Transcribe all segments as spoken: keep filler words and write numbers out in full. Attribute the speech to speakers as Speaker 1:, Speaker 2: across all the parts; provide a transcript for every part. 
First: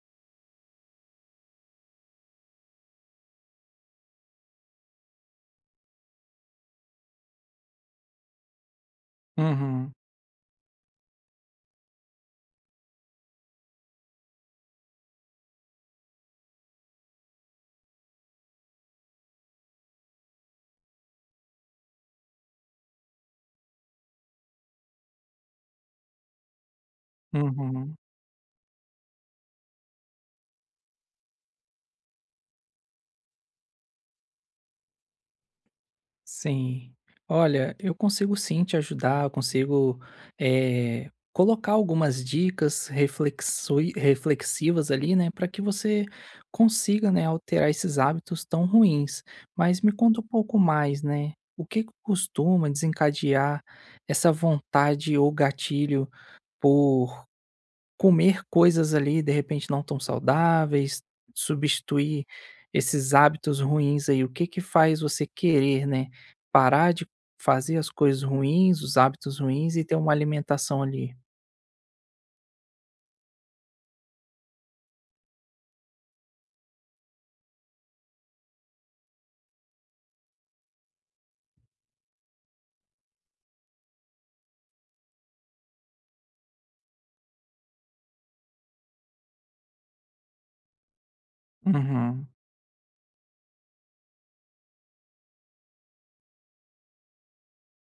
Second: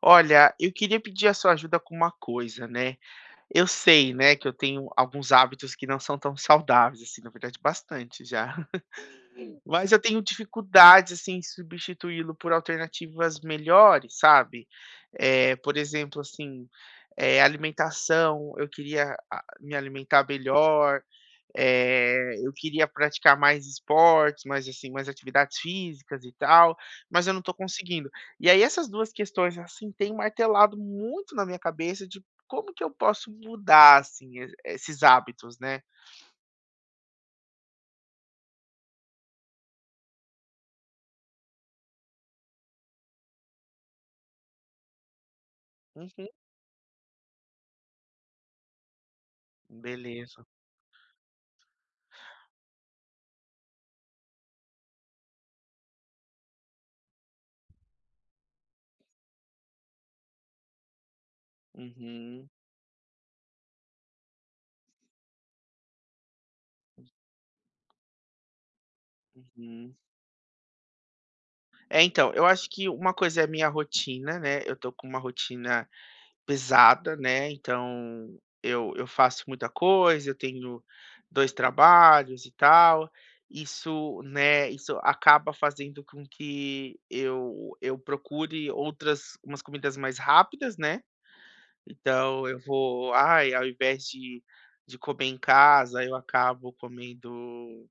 Speaker 1: Olha, eu queria pedir a sua ajuda com uma coisa, né. Eu sei, né, que eu tenho alguns hábitos que não são tão saudáveis, assim, na verdade bastante já, mas
Speaker 2: Uhum,
Speaker 1: eu tenho dificuldades, assim, em substituí-lo por alternativas melhores, sabe. Eh, por exemplo, assim, eh, alimentação, eu queria a me alimentar melhor, eh, eu queria praticar mais esportes, mais, assim, mais atividades físicas e tal, mas eu não tô
Speaker 2: uhum,
Speaker 1: conseguindo. E aí essas duas questões, assim, têm martelado muito na minha cabeça de como que eu posso mudar, assim, e esses hábitos, né.
Speaker 2: sim. Olha, eu consigo sim te ajudar, eu consigo, eh, colocar algumas dicas reflexui reflexivas ali, né, para que você
Speaker 1: Uhum.
Speaker 2: consiga, né, alterar esses hábitos tão ruins. Mas me conta um
Speaker 1: Beleza.
Speaker 2: pouco mais, né, o que que costuma desencadear essa vontade ou gatilho por comer coisas ali, de repente, não tão saudáveis, substituir
Speaker 1: Uhum,
Speaker 2: esses hábitos ruins aí. O que que faz você querer, né, parar de fazer as coisas ruins, os hábitos ruins e
Speaker 1: uhum.
Speaker 2: ter uma alimentação ali?
Speaker 1: É, então, eu acho que uma coisa é a minha rotina, né, eu tô com uma rotina pesada, né, então eu eu faço muita coisa, eu tenho dois trabalhos e tal. Isso, né, isso acaba fazendo com que eu eu procure outras umas comidas mais rápidas, né,
Speaker 2: Uhum,
Speaker 1: então eu vou ai, ao invés de de comer em casa, eu acabo comendo,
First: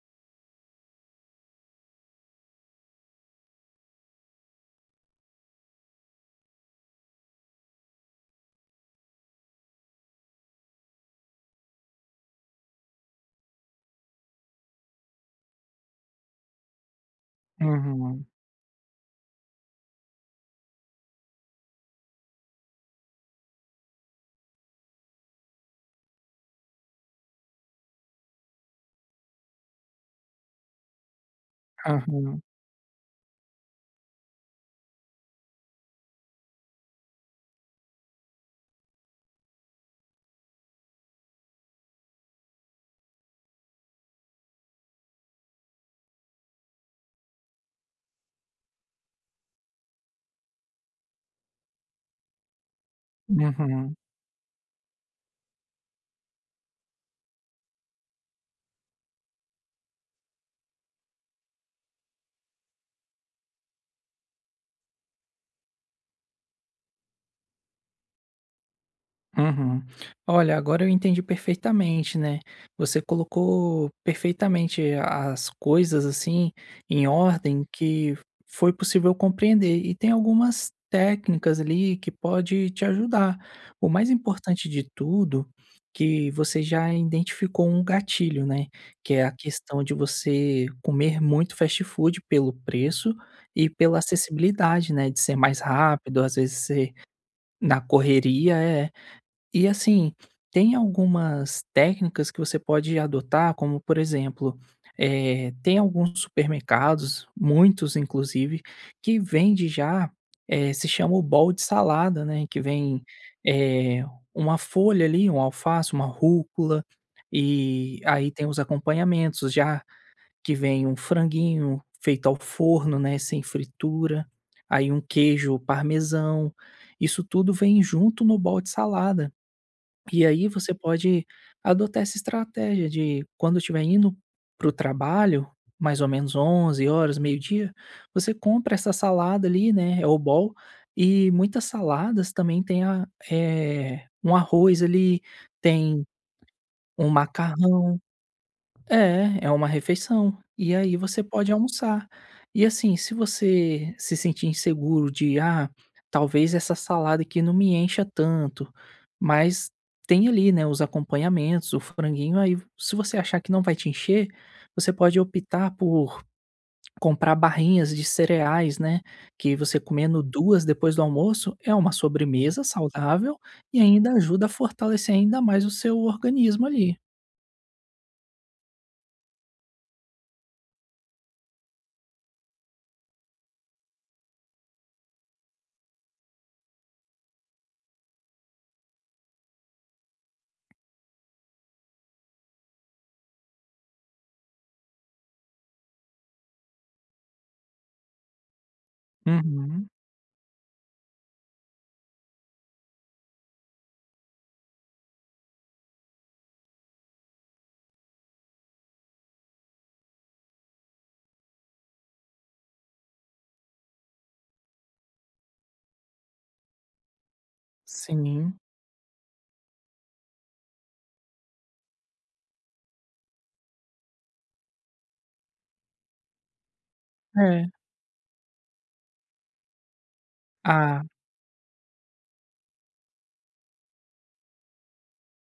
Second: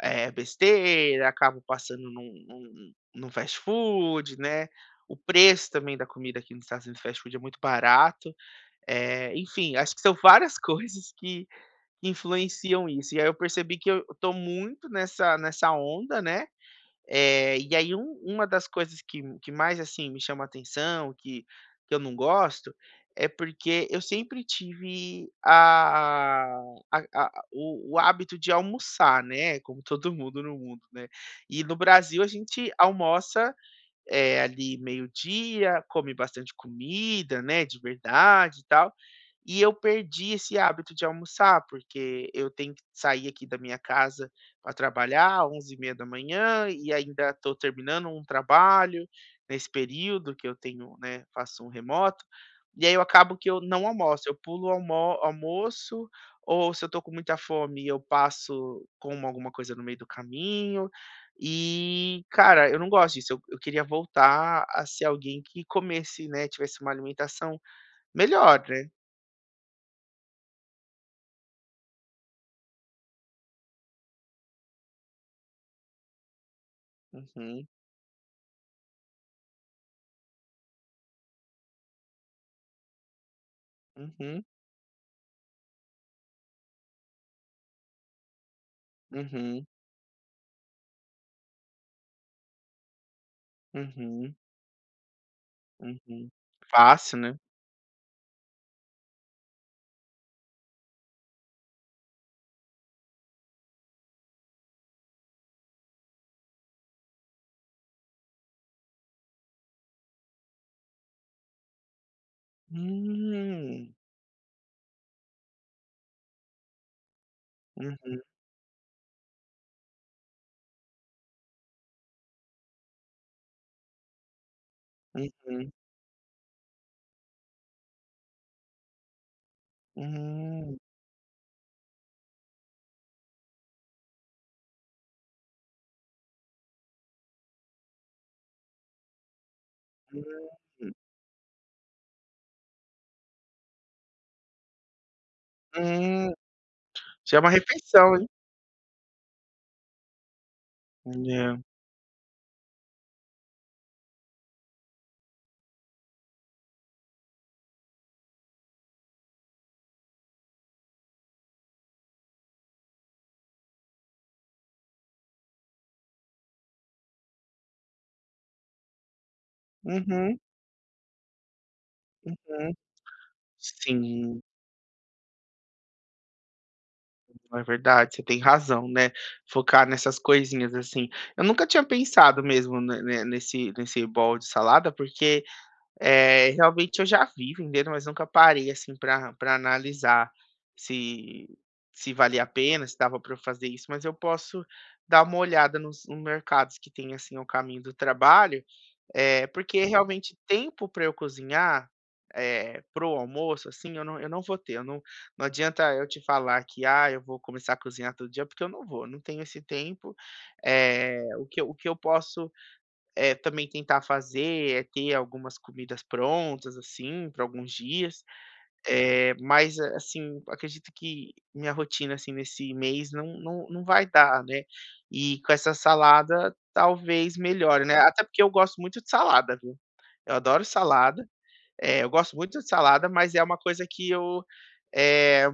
Speaker 1: eh, besteira, acabo passando num num num fast food, né. O preço também da comida aqui nos Estados Unidos, fast food, é muito barato, eh, enfim, acho que são várias coisas que influenciam isso. E aí eu percebi que eu tô muito nessa nessa onda, né. Eh, e aí um
Speaker 2: uhum,
Speaker 1: uma das coisas que que mais, assim, me chama atenção, que que eu não gosto, é porque eu sempre tive a a a o o hábito de almoçar, né, como todo mundo no mundo, né. E no Brasil a
Speaker 2: aham,
Speaker 1: gente almoça eh, ali meio-dia, come bastante comida, né, de verdade e tal. E eu perdi esse hábito de almoçar, porque eu tenho que sair aqui da minha casa para trabalhar onze e meia da manhã e ainda estou terminando um trabalho nesse período que eu tenho, né, faço um remoto. E aí eu acabo que eu não
Speaker 2: uhum.
Speaker 1: almoço, eu pulo o almo almoço, ou se eu estou com muita fome, eu passo como alguma coisa no meio do caminho. E, cara, eu não gosto disso. Eu eu queria voltar a ser alguém que comesse, né, tivesse uma alimentação melhor, né.
Speaker 2: Uhum. Olha, agora eu entendi perfeitamente, né? Você colocou perfeitamente as coisas assim em ordem
Speaker 1: Uhum,
Speaker 2: que foi possível compreender e tem algumas técnicas ali que pode te ajudar. O mais
Speaker 1: uhum,
Speaker 2: importante de tudo que você já identificou um gatilho, né? Que é a
Speaker 1: uhum,
Speaker 2: questão de você comer muito fast food pelo preço e pela
Speaker 1: uhum,
Speaker 2: acessibilidade, né? De ser mais rápido,
Speaker 1: uhum.
Speaker 2: às vezes ser
Speaker 1: Fácil, né.
Speaker 2: na correria é e assim, tem algumas técnicas que você pode adotar, como por exemplo, eh, tem alguns supermercados, muitos inclusive, que vende já, eh, se chama o bowl de salada, né, que vem,
Speaker 1: Hum.
Speaker 2: eh, uma folha ali, um alface, uma rúcula, e
Speaker 1: Uhum,
Speaker 2: aí tem os acompanhamentos já, que vem um franguinho feito ao forno, né, sem fritura, aí um queijo
Speaker 1: uhum.
Speaker 2: parmesão, isso tudo vem junto no bowl de salada. E aí você
Speaker 1: Hum,
Speaker 2: pode adotar essa estratégia de quando estiver indo para o trabalho, mais ou menos onze horas, meio-dia, você compra essa salada ali, né, é o bowl,
Speaker 1: hum,
Speaker 2: e muitas saladas também tem a eh, um arroz ali, tem
Speaker 1: hum.
Speaker 2: um
Speaker 1: Já é uma
Speaker 2: macarrão,
Speaker 1: refeição, hein.
Speaker 2: é, é uma refeição. E aí você pode
Speaker 1: É.
Speaker 2: almoçar. E assim, se você se sentir inseguro de, ah, talvez essa salada aqui não me encha tanto, mas tem ali, né, os acompanhamentos, o franguinho, aí se você achar que não vai te encher, você pode optar por comprar barrinhas de cereais, né, que você comendo
Speaker 1: Uhum,
Speaker 2: duas depois do almoço é uma sobremesa
Speaker 1: hum.
Speaker 2: saudável e ainda
Speaker 1: Sim.
Speaker 2: ajuda a fortalecer ainda mais o seu organismo ali.
Speaker 1: É verdade, você tem razão, né, focar nessas coisinhas, assim. Eu nunca tinha pensado mesmo ne ne nesse nesse bowl de salada, porque eh, realmente eu já vi vendendo, mas nunca parei, assim, para para analisar se se valia a pena, se dava para eu fazer isso, mas eu posso dar uma olhada nos no mercados que tem, assim, ao caminho do trabalho, é porque
Speaker 2: Uhum,
Speaker 1: realmente tempo para eu cozinhar, eh, para o almoço, assim, eu não eu não vou ter, eu não não adianta eu te falar que: "Ah, eu vou começar a cozinhar todo dia", porque eu não vou, não tenho esse tempo. É o que eu o que eu posso é também tentar fazer, é ter algumas comidas prontas, assim, para alguns dias.
Speaker 2: sim.
Speaker 1: É mas, a- assim, acredito que minha rotina, assim, nesse mês não não não vai dar, né. E com essa salada talvez
Speaker 2: É.
Speaker 1: melhore, né, até porque eu gosto muito de salada, viu. Eu adoro
Speaker 2: Ah,
Speaker 1: salada, é eu gosto muito de salada, mas é uma coisa que eu, eh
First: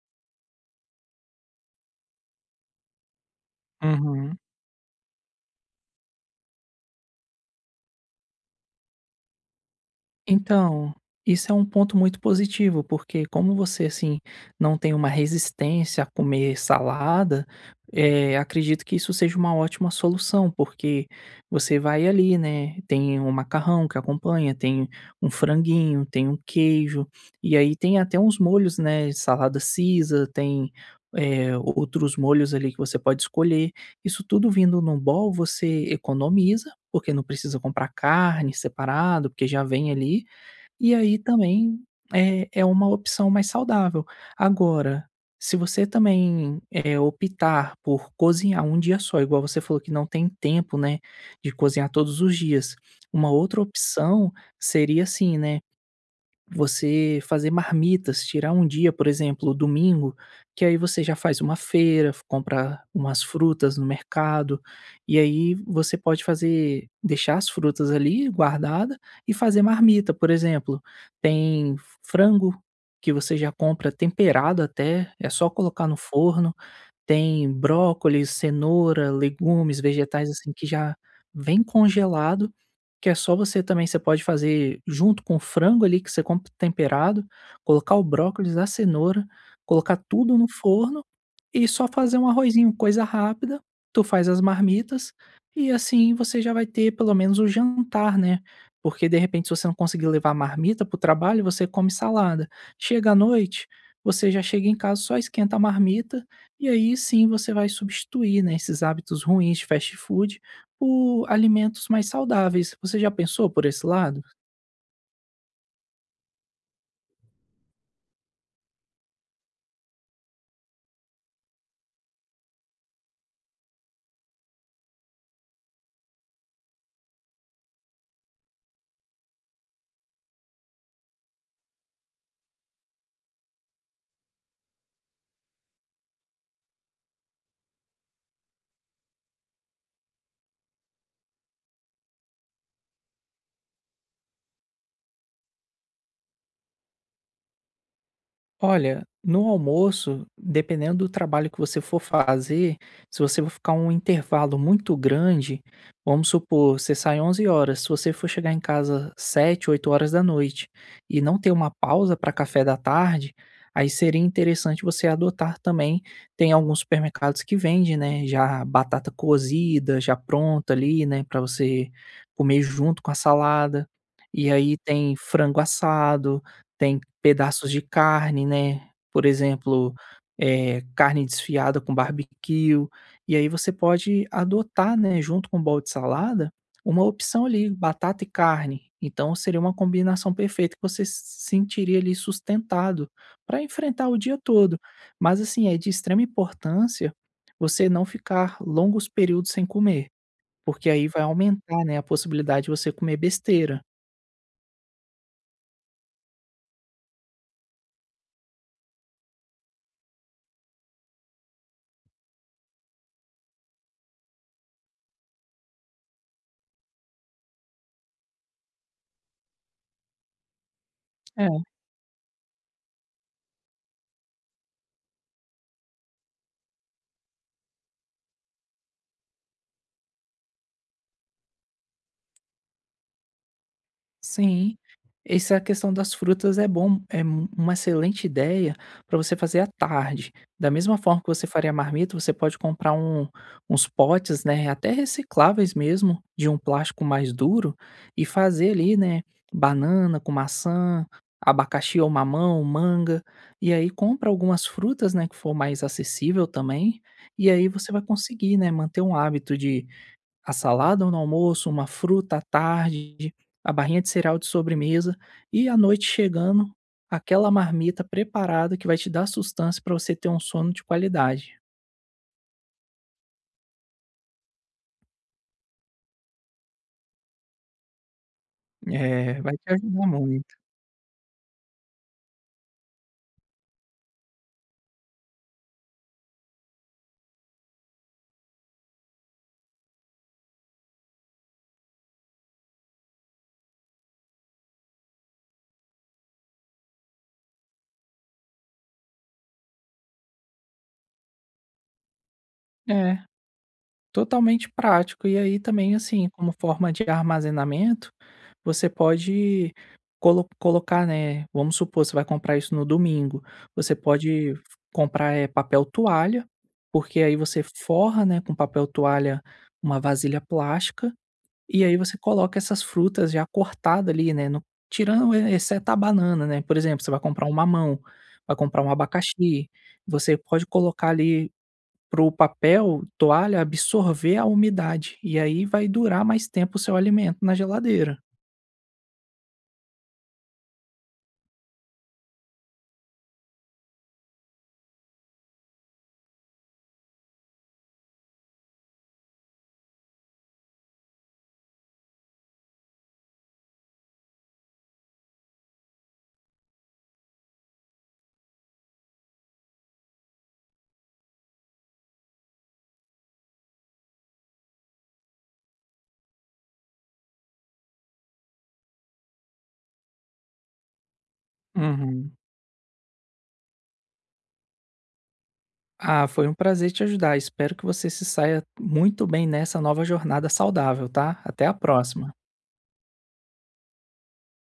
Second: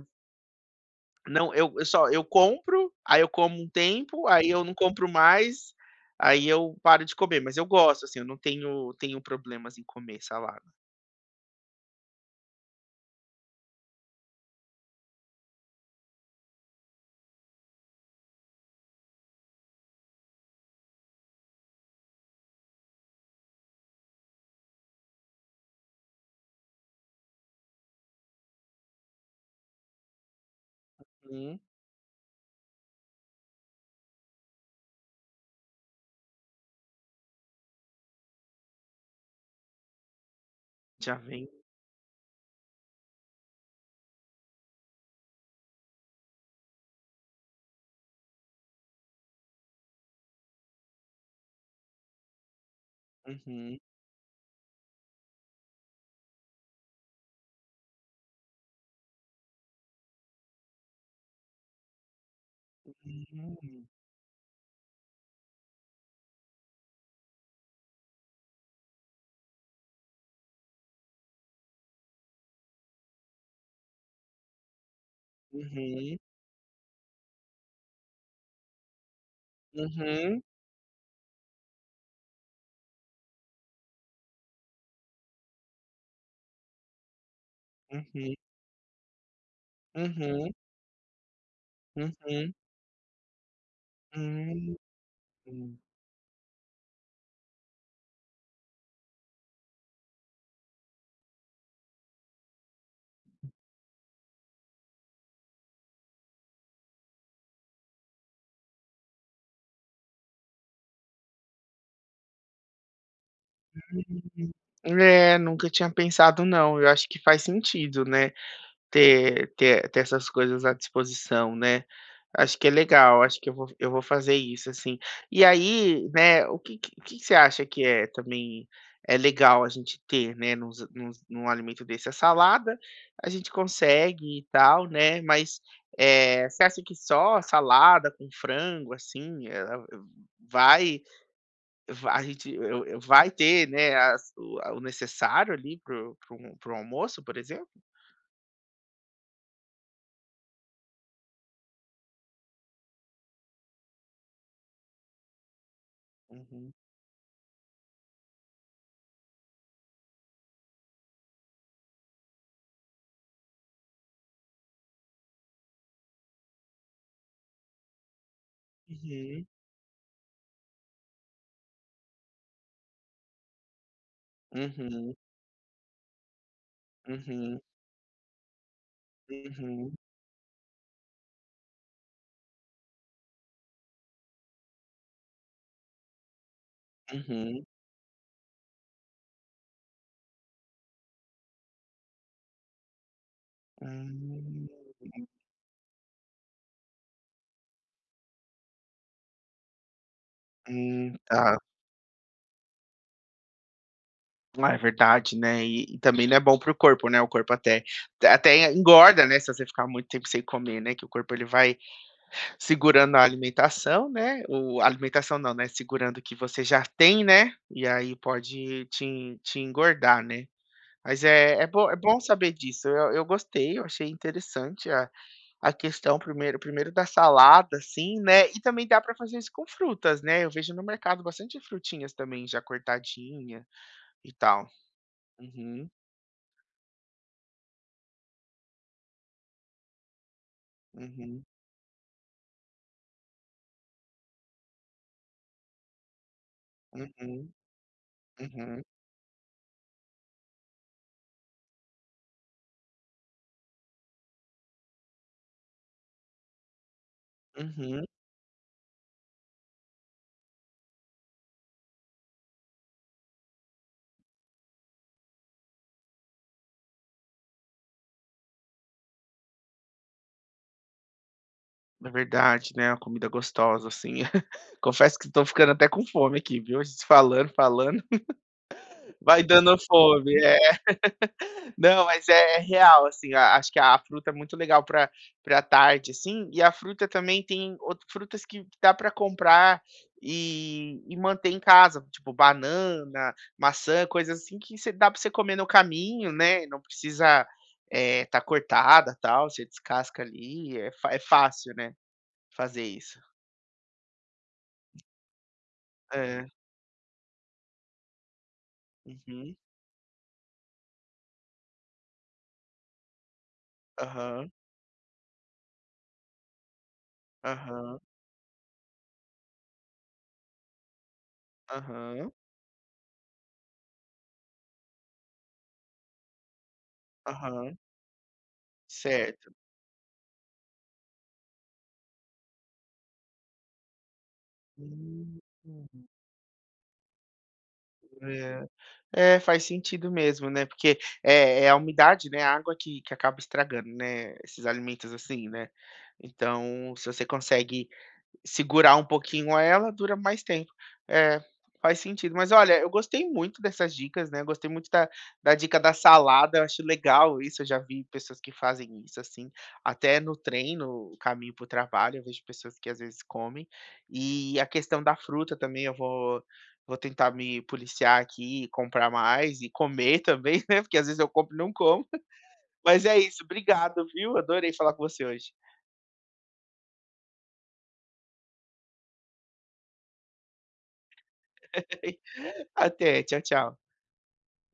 Speaker 1: não, eu eu só eu compro, aí eu como um tempo,
Speaker 2: uhum.
Speaker 1: aí eu não compro mais, aí eu paro de comer, mas eu gosto, assim, eu não tenho tenho problemas em comer salada.
Speaker 2: Então, isso é um ponto muito positivo, porque como você, assim, não tem uma resistência a comer salada, é acredito que isso seja uma ótima solução, porque você vai ali, né, tem um macarrão que acompanha, tem um franguinho, tem um queijo, e aí tem até uns molhos, né, salada Caesar, tem, eh,
Speaker 1: Uhum.
Speaker 2: outros molhos ali que você pode escolher. Isso tudo vindo num bowl, você economiza porque não precisa comprar carne separado, porque já vem ali, e
Speaker 1: Já
Speaker 2: aí
Speaker 1: vem.
Speaker 2: também é é uma opção mais saudável. Agora, se você também, eh, optar por cozinhar um dia só, igual você falou que não tem tempo, né, de cozinhar todos os dias, uma outra
Speaker 1: Uhum.
Speaker 2: opção seria assim, né, você fazer marmitas, tirar um dia, por exemplo, domingo, que aí você já faz uma feira, f- compra umas frutas no
Speaker 1: Hum.
Speaker 2: mercado, e aí você pode fazer, deixar as frutas ali guardada e fazer marmita, por exemplo. Tem frango que você já compra temperado até, é só colocar no
Speaker 1: Uhum.
Speaker 2: forno. Tem brócolis, cenoura, legumes, vegetais,
Speaker 1: Uhum.
Speaker 2: assim, que já vem congelado, que é só você também você pode fazer junto com o frango ali que você compra temperado, colocar o
Speaker 1: Uhum.
Speaker 2: brócolis, a cenoura, colocar tudo no
Speaker 1: Uhum.
Speaker 2: forno e só fazer um
Speaker 1: Uhum.
Speaker 2: arrozinho, coisa rápida. Tu faz as
Speaker 1: Hum.
Speaker 2: marmitas e
Speaker 1: Hum.
Speaker 2: assim você já vai ter pelo menos o jantar, né. Porque de repente se você não conseguir levar a marmita para o trabalho, você come salada. Chega à noite, você já chega em casa, só esquenta a marmita e aí sim você vai substituir, né, esses hábitos ruins de fast food por alimentos mais saudáveis. Você já pensou por esse lado?
Speaker 1: Hum. É, nunca tinha pensado não, eu acho que faz sentido, né, ter ter ter essas coisas à disposição, né. Acho que é legal, acho que eu vou eu vou fazer isso, assim. E aí, né, o que que o que que você acha que é também é legal a gente ter, né, Num num alimento desse? A salada a gente consegue e tal, né, mas, eh, você acha que só salada com frango, assim, ela vai va a gente eu eu vai ter, né, as o a o necessário ali pro pro para um um almoço, por exemplo?
Speaker 2: Olha, no almoço, dependendo do trabalho que você for fazer, se você for ficar um intervalo muito grande, vamos
Speaker 1: Uhum.
Speaker 2: supor, você sai onze horas, se você for chegar em casa sete, oito horas da noite e não ter uma pausa para café da tarde, aí seria interessante você adotar também. Tem alguns supermercados que vendem, né, já batata
Speaker 1: Uhum.
Speaker 2: cozida, já pronta ali, né, para você comer junto com a salada. E aí
Speaker 1: Uhum.
Speaker 2: tem frango assado, tem
Speaker 1: Uhum.
Speaker 2: pedaços de carne, né, por
Speaker 1: Uhum.
Speaker 2: exemplo, eh, carne desfiada com barbecue, e aí você pode adotar, né, junto com o bowl de salada, uma opção
Speaker 1: Uhum.
Speaker 2: ali, batata e carne. Então seria uma combinação perfeita que você se sentiria ali sustentado para enfrentar o dia
Speaker 1: Hum,
Speaker 2: todo. Mas assim, é de extrema importância você não ficar longos períodos sem comer, porque aí
Speaker 1: hum,
Speaker 2: vai
Speaker 1: tá.
Speaker 2: aumentar, né, a possibilidade de você comer besteira.
Speaker 1: Ah, é verdade, né, e e também não é bom para o corpo, né, o corpo até até engorda, né, se você ficar muito tempo sem comer, né, que o corpo ele vai segurando a alimentação, né, o a alimentação não, né, segurando o que você já tem, né, e aí pode te te engordar, né. Mas
Speaker 2: É.
Speaker 1: é é bom é bom saber disso, eu eu gostei, eu achei interessante. A questão primeiro primeiro da salada, assim, né, e também dá para fazer isso com frutas, né, eu vejo no mercado bastante frutinhas também já cortadinha e tal.
Speaker 2: Sim, essa
Speaker 1: Uhum,
Speaker 2: questão das frutas é bom, é um uma excelente ideia para você fazer à tarde. Da mesma forma que
Speaker 1: uhum,
Speaker 2: você faria a marmita, você pode comprar um uns potes, né, até recicláveis mesmo, de um plástico mais
Speaker 1: uhum,
Speaker 2: duro, e fazer
Speaker 1: uhum,
Speaker 2: ali, né, banana com maçã, abacaxi ou mamão, manga, e aí compra algumas frutas, né, que for mais acessível também, e aí você vai
Speaker 1: uhum.
Speaker 2: conseguir, né, manter um hábito de a salada no almoço, uma fruta à tarde, a barrinha de cereal de sobremesa e à noite chegando, aquela marmita preparada que vai te dar sustância para você ter um sono de qualidade.
Speaker 1: É verdade, né, uma comida gostosa, assim. Confesso que estou ficando até com fome aqui, viu, a gente falando, falando,
Speaker 2: É,
Speaker 1: vai
Speaker 2: vai te
Speaker 1: dando
Speaker 2: ajudar
Speaker 1: fome.
Speaker 2: muito.
Speaker 1: É. Não, mas é é real, assim, a acho que a fruta é muito legal para pra tarde, assim, e a fruta também tem outras frutas que dá para comprar e e manter em casa, tipo banana, maçã, coisas assim que você dá para você comer no caminho, né, não precisa, eh, tá cortada, tal, você descasca ali, é fa é fácil, né, fazer isso.
Speaker 2: É. Totalmente prático. E aí também, assim,
Speaker 1: É.
Speaker 2: como forma de armazenamento, você
Speaker 1: Uhum.
Speaker 2: pode colo colocar, né, vamos supor, você vai comprar isso no domingo, você
Speaker 1: Aham.
Speaker 2: pode f comprar, eh, papel toalha, porque aí você
Speaker 1: Aham.
Speaker 2: forra, né, com papel toalha uma vasilha plástica, e aí você
Speaker 1: Aham.
Speaker 2: coloca essas frutas já cortada ali, né, no tirando e exceto a banana, né, por exemplo, você vai comprar um
Speaker 1: Aham.
Speaker 2: mamão, vai comprar um
Speaker 1: Certo.
Speaker 2: abacaxi, você pode colocar ali para o papel toalha absorver a umidade, e
Speaker 1: Hum.
Speaker 2: aí vai durar mais tempo o seu alimento na geladeira.
Speaker 1: É. É, faz sentido mesmo, né, porque é é a umidade, né, a água que que acaba estragando, né, esses alimentos assim, né. Então, se você consegue segurar um pouquinho ela, dura mais tempo. É, faz sentido. Mas olha, eu gostei muito dessas dicas, né, gostei muito da da dica da salada, eu acho legal isso, eu já vi pessoas que fazem isso, assim, até no trem, no caminho para o trabalho, eu vejo pessoas que às vezes comem. E a questão da fruta também eu vou vou tentar me policiar aqui comprar mais e comer também, né, porque às vezes eu compro e não como.
Speaker 2: Uhum.
Speaker 1: Mas é isso, obrigado, viu, adorei falar com você hoje.
Speaker 2: Ah, foi um prazer te ajudar. Espero que você se saia muito bem nessa nova jornada saudável, tá? Até a próxima.
Speaker 1: Até, tchau, tchau.